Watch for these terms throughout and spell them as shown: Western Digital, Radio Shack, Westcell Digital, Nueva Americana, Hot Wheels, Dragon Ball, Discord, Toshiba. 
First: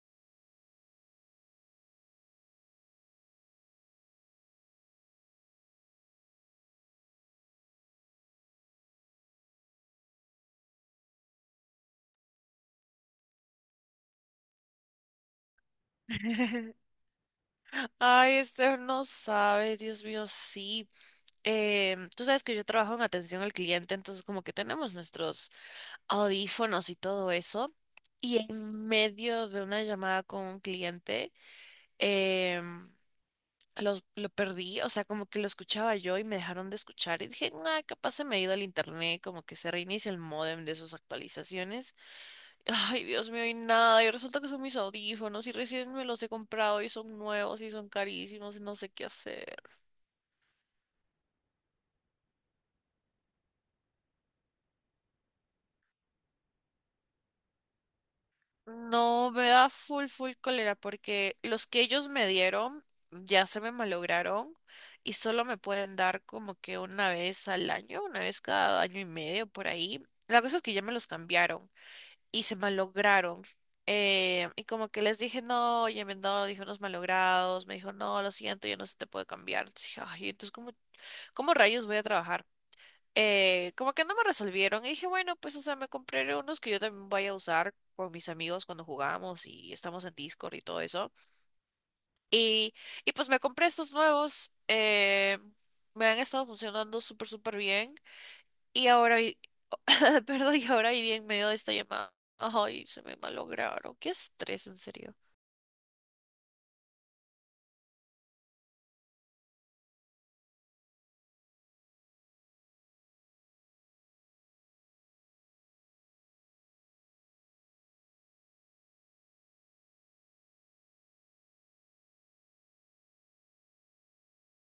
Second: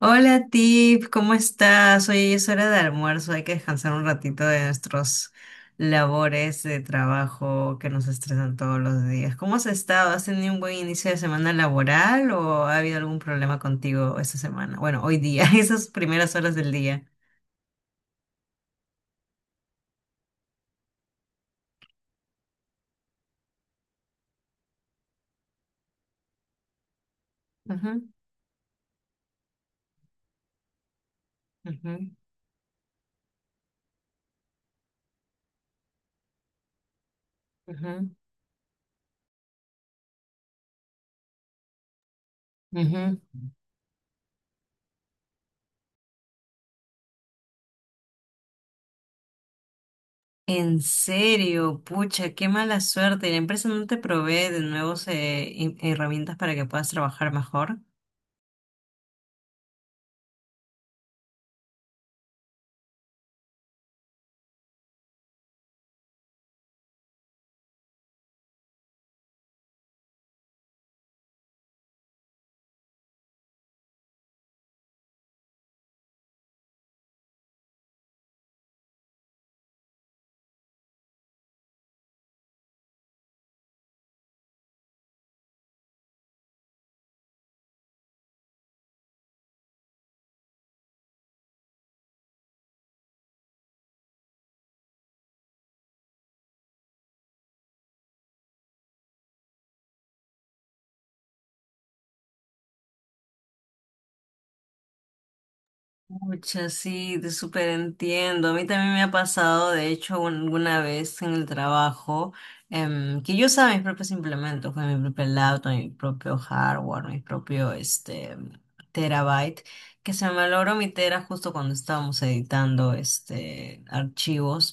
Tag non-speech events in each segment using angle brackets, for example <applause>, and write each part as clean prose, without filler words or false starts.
Hola Tip, ¿cómo estás? Oye, es hora de almuerzo, hay que descansar un ratito de nuestros labores de trabajo que nos estresan todos los días. ¿Cómo has estado? ¿Has tenido un buen inicio de semana laboral o ha habido algún problema contigo esta semana? Bueno, hoy día, <laughs> esas primeras horas del <laughs> día. Ay, Esther, no sabes, Dios mío, sí. Tú sabes que yo trabajo en atención al cliente, entonces como que tenemos nuestros audífonos y todo eso. Ujú, Y en medio de una llamada con un cliente, ujú, em, lo perdí, o sea, como que lo escuchaba yo y me dejaron de escuchar. Y dije, nada, ujú, capaz se me ha ido el internet, como que se reinicia el módem de sus actualizaciones. Ay, ujú. Dios mío, y nada. Y resulta que son mis audífonos y recién me los he comprado y son nuevos y son carísimos y no sé qué hacer. En serio, pucha, qué mala suerte. La empresa no te provee de nuevos herramientas para que puedas trabajar mejor. No, me da full, full cólera porque los que ellos me dieron ya se me malograron y solo me pueden dar como que una vez al año, una vez cada año y medio por ahí. La cosa es que ya me los cambiaron y se malograron. Y como que les dije, no, ya me han dado audífonos malogrados. Me dijo, no, lo siento, ya no se te puede cambiar. Entonces dije, ay, entonces, ¿cómo rayos voy a trabajar? Como que no me resolvieron y dije, bueno, pues, o sea, me compré unos que yo también voy a usar con mis amigos cuando jugamos y estamos en Discord y todo eso. Y, y pues me compré estos nuevos, me han estado funcionando súper, súper bien. Y ahora, y- <laughs> perdón, y ahora y en medio de esta llamada, ay, se me malograron. Qué estrés, en serio. Muchas, sí, te súper entiendo. A mí también me ha pasado, de hecho, alguna vez en el trabajo, que yo usaba mis propios implementos, con mi propio laptop, mi propio hardware, mi propio este, terabyte, que se me malogró mi tera justo cuando estábamos editando este, archivos.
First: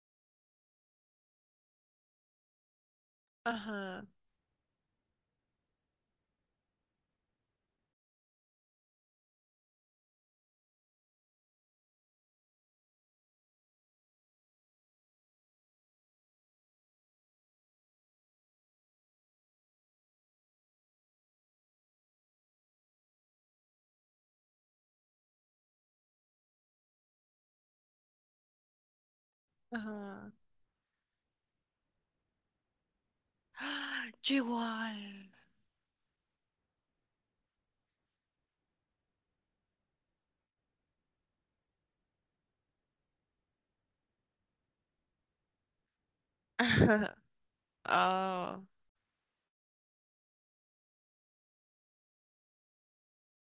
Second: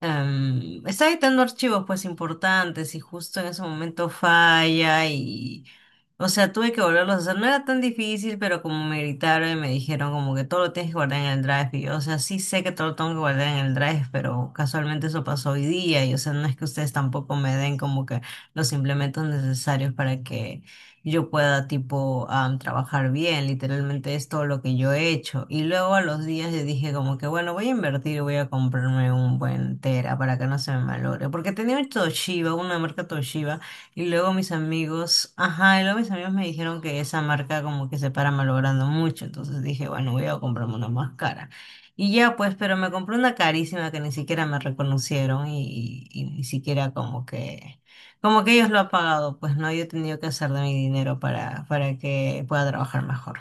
Está editando archivos pues importantes y justo en ese Ajá, momento falla y, o sea, tuve que volverlos a hacer. No era tan difícil, pero como me gritaron y me dijeron como que todo lo tienes que guardar en el drive. Y yo, o sea, sí sé que todo lo tengo que guardar en el drive, pero casualmente eso pasó hoy día y, o sea, no es que ustedes tampoco me den como que los implementos necesarios para que yo pueda tipo trabajar bien, literalmente es todo lo que yo he hecho. Y luego a los días yo dije como que bueno, voy a invertir, voy a comprarme un buen Tera ajá. para que no se me malogre, porque tenía un Toshiba, una marca Toshiba, y <gasps> luego Yo mis igual. amigos, ajá, y luego mis amigos me dijeron que esa marca como que se para malogrando mucho, entonces dije bueno, voy a comprarme una más cara. Y ya pues, pero me compré una carísima que ni siquiera me reconocieron y ni siquiera <laughs> como que Ah. ellos lo han pagado, pues no, yo he tenido que hacer de mi dinero para que pueda trabajar mejor.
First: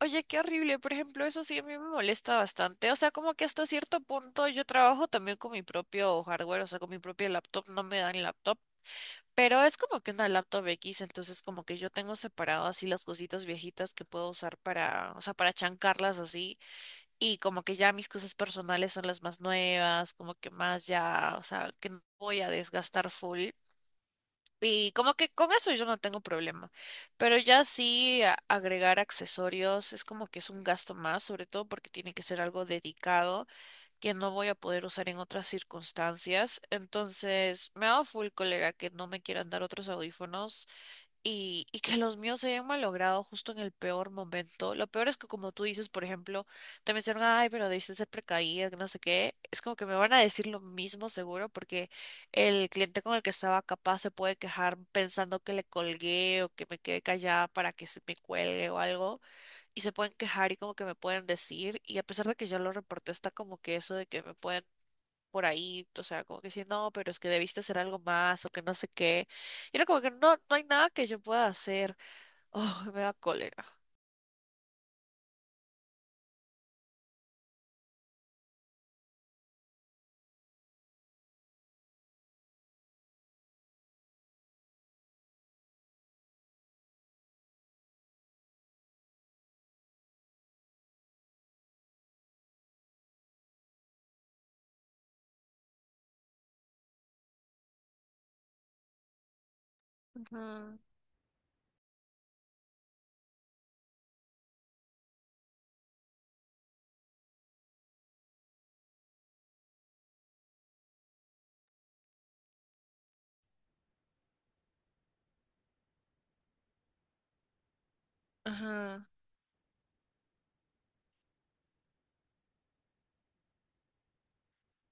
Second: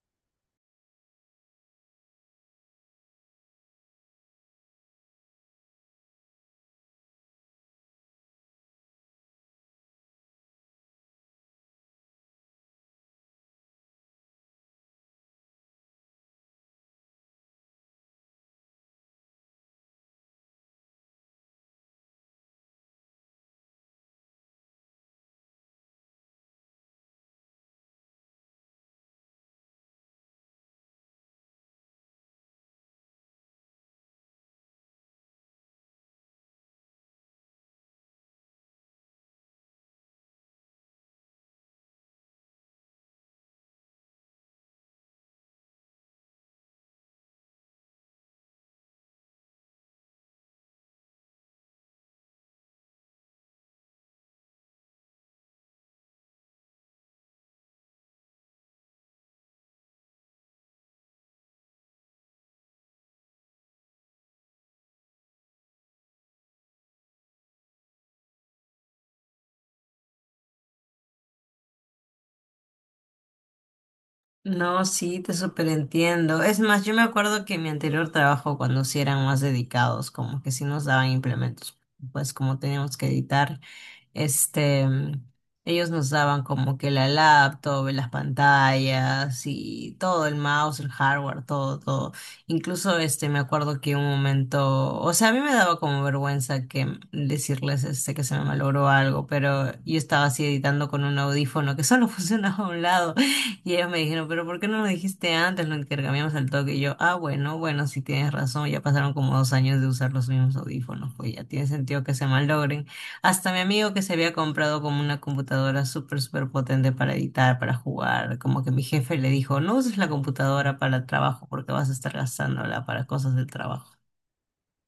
Oye, qué horrible. Por ejemplo, eso sí a mí me molesta bastante. O sea, como que hasta cierto punto yo trabajo también con mi propio hardware, o sea, con mi propia laptop. No me dan laptop, pero es como que una laptop X, entonces como que yo tengo separado así las cositas viejitas que puedo usar para, o sea, para chancarlas así. Y como que ya mis cosas personales son las más nuevas, como que más ya, o sea, que no voy a desgastar full. Y como que con eso yo no tengo problema. Pero ya sí agregar accesorios es como que es un gasto más, sobre todo porque tiene que ser algo dedicado que no voy a poder usar en otras circunstancias. Entonces, me da full cólera que no me quieran dar otros audífonos y que los míos se hayan malogrado justo en el peor momento. Lo peor es que como tú dices, por ejemplo, te mencionan, ay, pero debiste ser precaída, que no sé qué. Es como que me van a decir lo mismo seguro porque el cliente con el que estaba capaz se puede quejar pensando que le colgué o que me quedé callada para que se me cuelgue o algo. Y se pueden quejar y como que me pueden decir. Y a pesar de que ya lo reporté, está como que eso de que me pueden por ahí, o sea, como que decir, no, pero es que debiste hacer algo más o que no sé qué. Y era como que no, no hay nada que yo pueda hacer. <laughs> Oh, me da cólera. No, sí, te superentiendo. Es más, yo me acuerdo que en mi anterior trabajo, cuando sí eran más dedicados, como que sí nos daban implementos, pues como teníamos que editar. Este, ellos nos daban como que la laptop, las pantallas y todo, el mouse, el hardware, todo, todo. Incluso este, me acuerdo que un momento, o sea, a mí me daba como vergüenza que decirles este, que se me malogró algo, pero yo estaba así Ajá, editando con un audífono que solo <laughs> funcionaba a un lado y ellos me dijeron, pero ¿por qué no lo dijiste antes? Lo intercambiamos al toque y yo, ah, bueno, bueno, sí tienes razón, ya pasaron como 2 años de usar los mismos audífonos, pues ya tiene sentido que se malogren. Hasta mi amigo que se había comprado como una computadora súper, súper potente para editar, para jugar, como que mi ajá. jefe le dijo, no uses la computadora para trabajo porque vas a estar gastándola para cosas del trabajo.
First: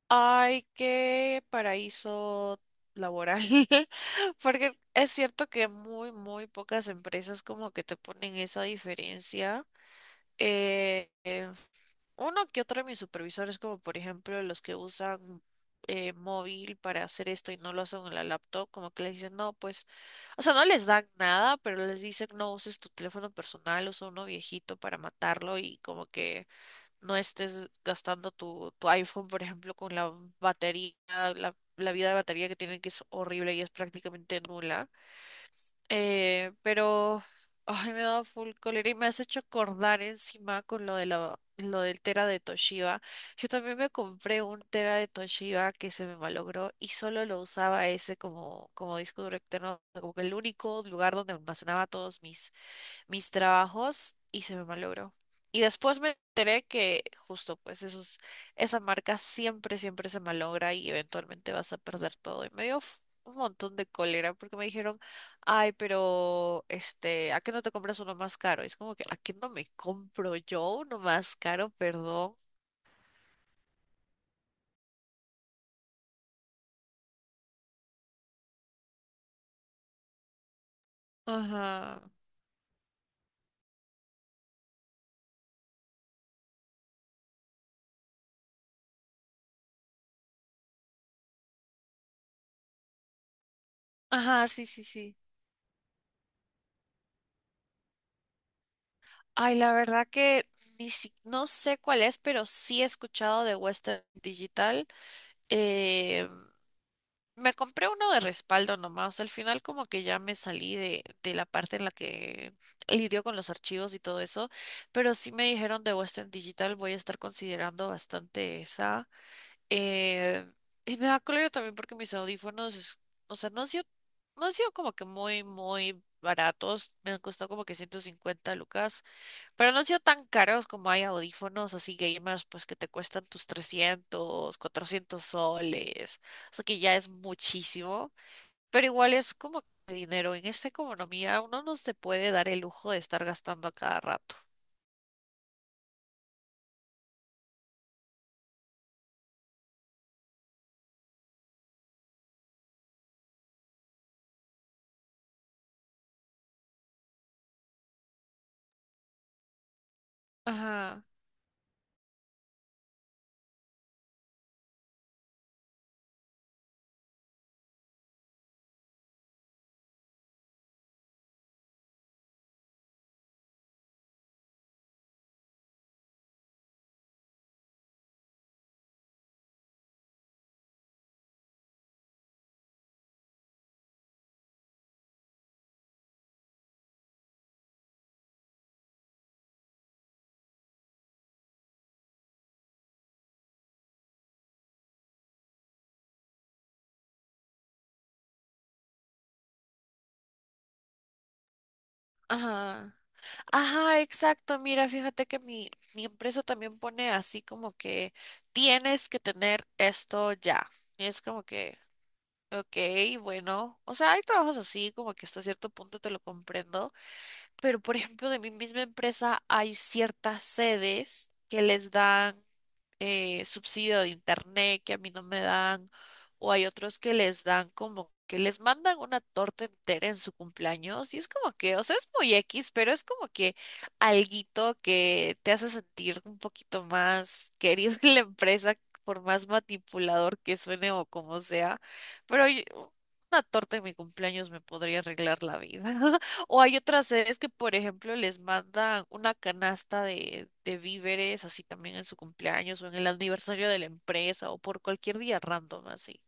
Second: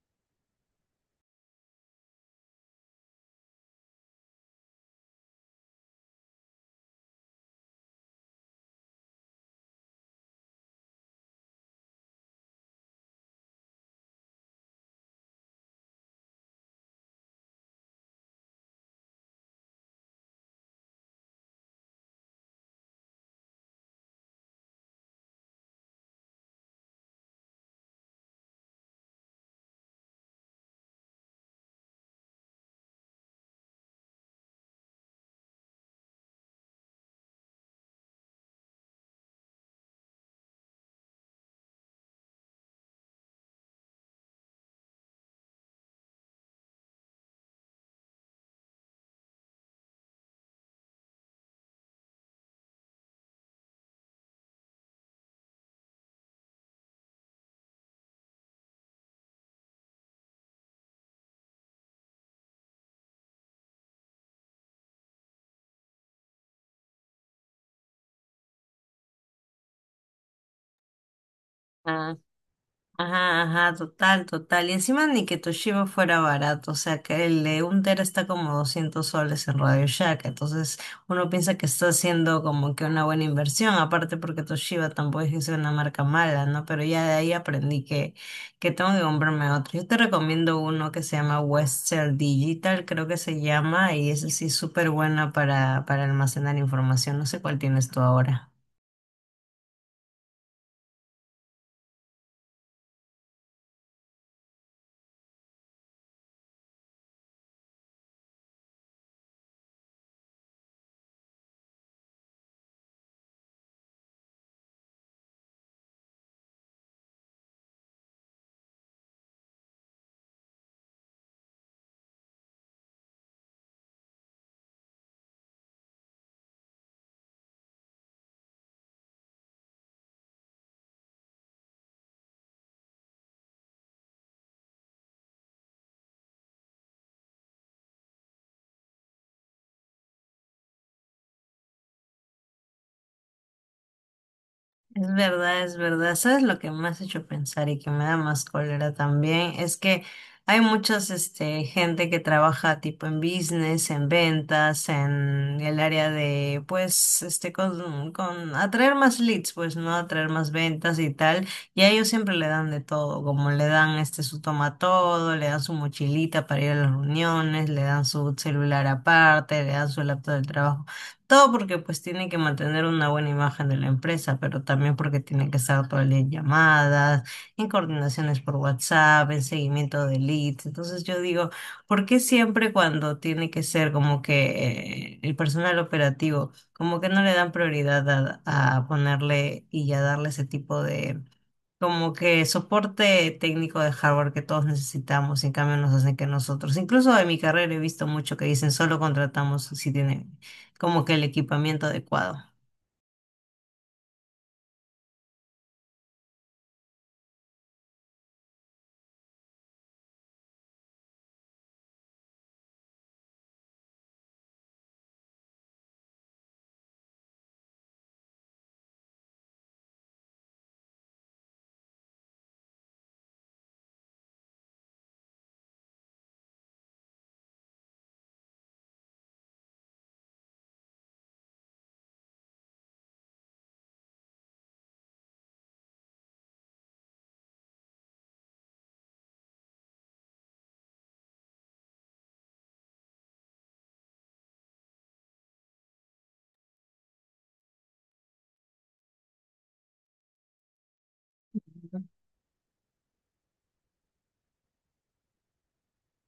Ay, qué paraíso laboral. <laughs> Porque es cierto que muy, muy pocas empresas como que te ponen esa diferencia. Eh, eh, Uno que otro de mis supervisores, como por ejemplo los que usan móvil para hacer esto y no lo hacen en la laptop, como que les dicen, no, pues, o sea, no les dan nada, pero les dicen, no uses tu teléfono personal, usa uno viejito para matarlo y como que no estés gastando tu iPhone, por ejemplo, con la batería, la vida de batería que tienen que es horrible y es prácticamente nula. Eh, pero, ay, me da full cólera y me has hecho acordar encima con lo del tera de Toshiba. Yo también me compré un tera de Toshiba que se me malogró y solo lo usaba ese como, como disco duro externo, como que el único lugar donde almacenaba todos mis trabajos y se me malogró. Y después me enteré que justo pues esa marca siempre, siempre se malogra y eventualmente vas a perder todo. Y me dio un montón de cólera porque me dijeron, ay, pero este, ¿a qué no te compras uno más caro? Y es como que, ¿a qué no me compro yo uno más caro? Perdón. Ajá, ajá, total, total. Y encima ni que Toshiba fuera barato, o sea que el de un tera está como 200 soles en Radio Shack, entonces uno piensa que está Ajá. haciendo como que una buena inversión, aparte porque Toshiba tampoco es que sea una marca mala, ¿no? Pero ya de ahí aprendí que tengo que comprarme otro. Yo te recomiendo uno que se llama Westcell Digital, creo que se llama, y ese sí Ajá, es sí, sí, súper sí. buena para almacenar información, no sé cuál tienes tú ahora. Ay, la verdad que ni si- no sé cuál es, pero sí he escuchado de Western Digital. Eh, Me compré uno de respaldo nomás. Al final como que ya me salí de la parte en la que lidio con los archivos y todo eso. Pero sí me dijeron de Western Digital, voy a estar considerando bastante esa. Eh, y me da cólera también porque mis audífonos, o sea, no han sido, no han sido como que muy, muy baratos. Me han costado como que 150 lucas. Pero no han sido tan caros como hay audífonos así gamers, pues que te cuestan tus 300, 400 soles. O sea que ya es muchísimo. Pero igual es como que dinero. En esta economía uno no se puede dar el lujo de estar gastando a cada rato. Es verdad, es verdad. ¿Sabes lo que me has hecho pensar y que me da más cólera también? Es que hay muchas este, gente que trabaja tipo en business, en ventas, en el área de, pues, este, con atraer más leads, pues, ¿no? Atraer más ventas Ajá, y tal. Y a ellos siempre le dan de todo, como le dan este, su toma todo, le dan su mochilita para ir a las reuniones, le dan su celular aparte, le dan su laptop del trabajo. Todo porque pues tiene que mantener una buena imagen de la empresa, pero también porque tiene que estar todo el día en llamadas, en coordinaciones por WhatsApp, en seguimiento de leads. Entonces yo digo, ¿por qué siempre cuando tiene que ser como que el personal operativo, como que no le dan prioridad a ponerle y a darle ese tipo de como que soporte técnico de hardware que todos necesitamos, y en cambio nos hacen que nosotros, incluso en mi carrera he visto mucho que dicen solo contratamos si tienen como que el equipamiento adecuado. ajá. Ajá, exacto. Mira, fíjate que mi empresa también pone así como que tienes que tener esto ya. Y es como que, ok, bueno. O sea, hay trabajos así como que hasta cierto punto te lo comprendo. Pero, por ejemplo, de mi misma empresa hay ciertas sedes que les dan subsidio de internet que a mí no me dan, o hay otros que les dan como que les mandan una torta entera en su cumpleaños y es como que, o sea, es muy X, pero es como que alguito que te hace sentir un poquito más querido <laughs> en la empresa, por más manipulador que suene o como sea. Pero yo- una torta en mi cumpleaños me podría arreglar la vida. O hay otras sedes que, por ejemplo, les mandan una canasta de víveres, así también en su cumpleaños o en el aniversario de la empresa o por cualquier día random, así.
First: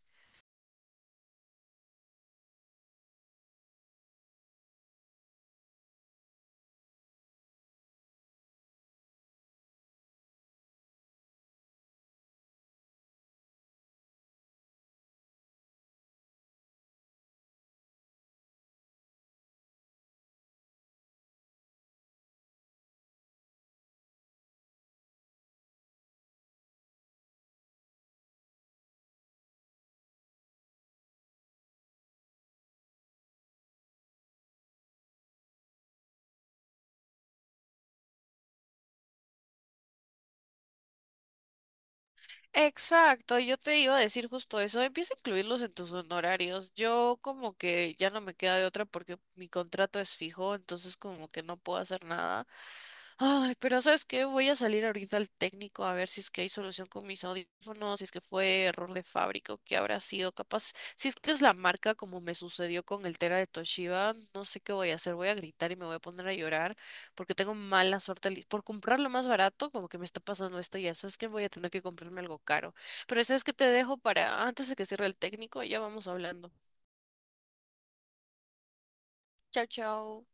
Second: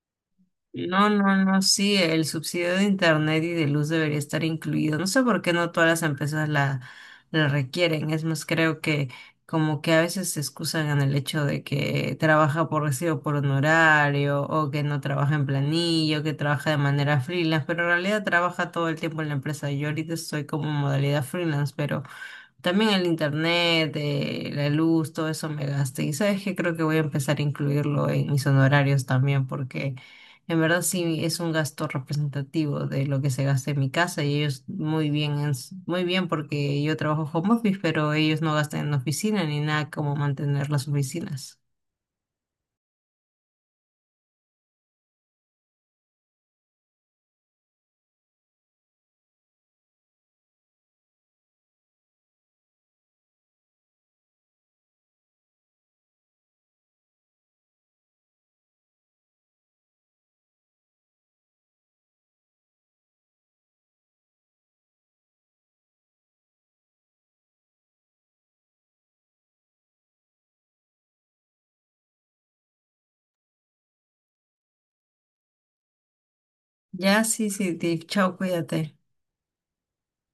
No, no, no, sí, el subsidio de internet y de luz debería estar incluido. No sé por qué no todas las empresas la, la requieren. Es más, creo que como que a veces se excusan en el hecho de que trabaja por recibo por honorario o que no trabaja en planillo, que trabaja de manera freelance, pero en realidad trabaja todo el tiempo en la empresa. Yo ahorita estoy como en modalidad freelance, pero también el internet, la luz, todo eso me gasta. Y sabes que creo que voy a empezar a incluirlo en mis honorarios también, porque en verdad sí es un gasto representativo de lo que se gasta en mi casa y ellos muy bien, muy bien porque yo trabajo home office, pero ellos no gastan en oficina ni nada como mantener las oficinas. Exacto, yo te iba a decir justo eso, empieza a incluirlos en tus honorarios. Yo como que ya no me queda de otra porque mi contrato es fijo, entonces como que no puedo hacer nada. Ay, pero ¿sabes qué? Voy a salir ahorita al técnico a ver si es que hay solución con mis audífonos, si es que fue error de fábrica o qué habrá sido. Capaz, si es que es la marca como me sucedió con el Tera de Toshiba, no sé qué voy a hacer. Voy a gritar y me voy a poner a llorar porque tengo mala suerte. Por comprarlo más barato, como que me está pasando esto y ya. ¿Sabes que? Voy a tener que comprarme algo caro. Pero ¿sabes que? Te dejo para antes de que cierre el técnico y ya vamos hablando. Ya, sí, sí, Tiff, chao, cuídate. Chao, chao.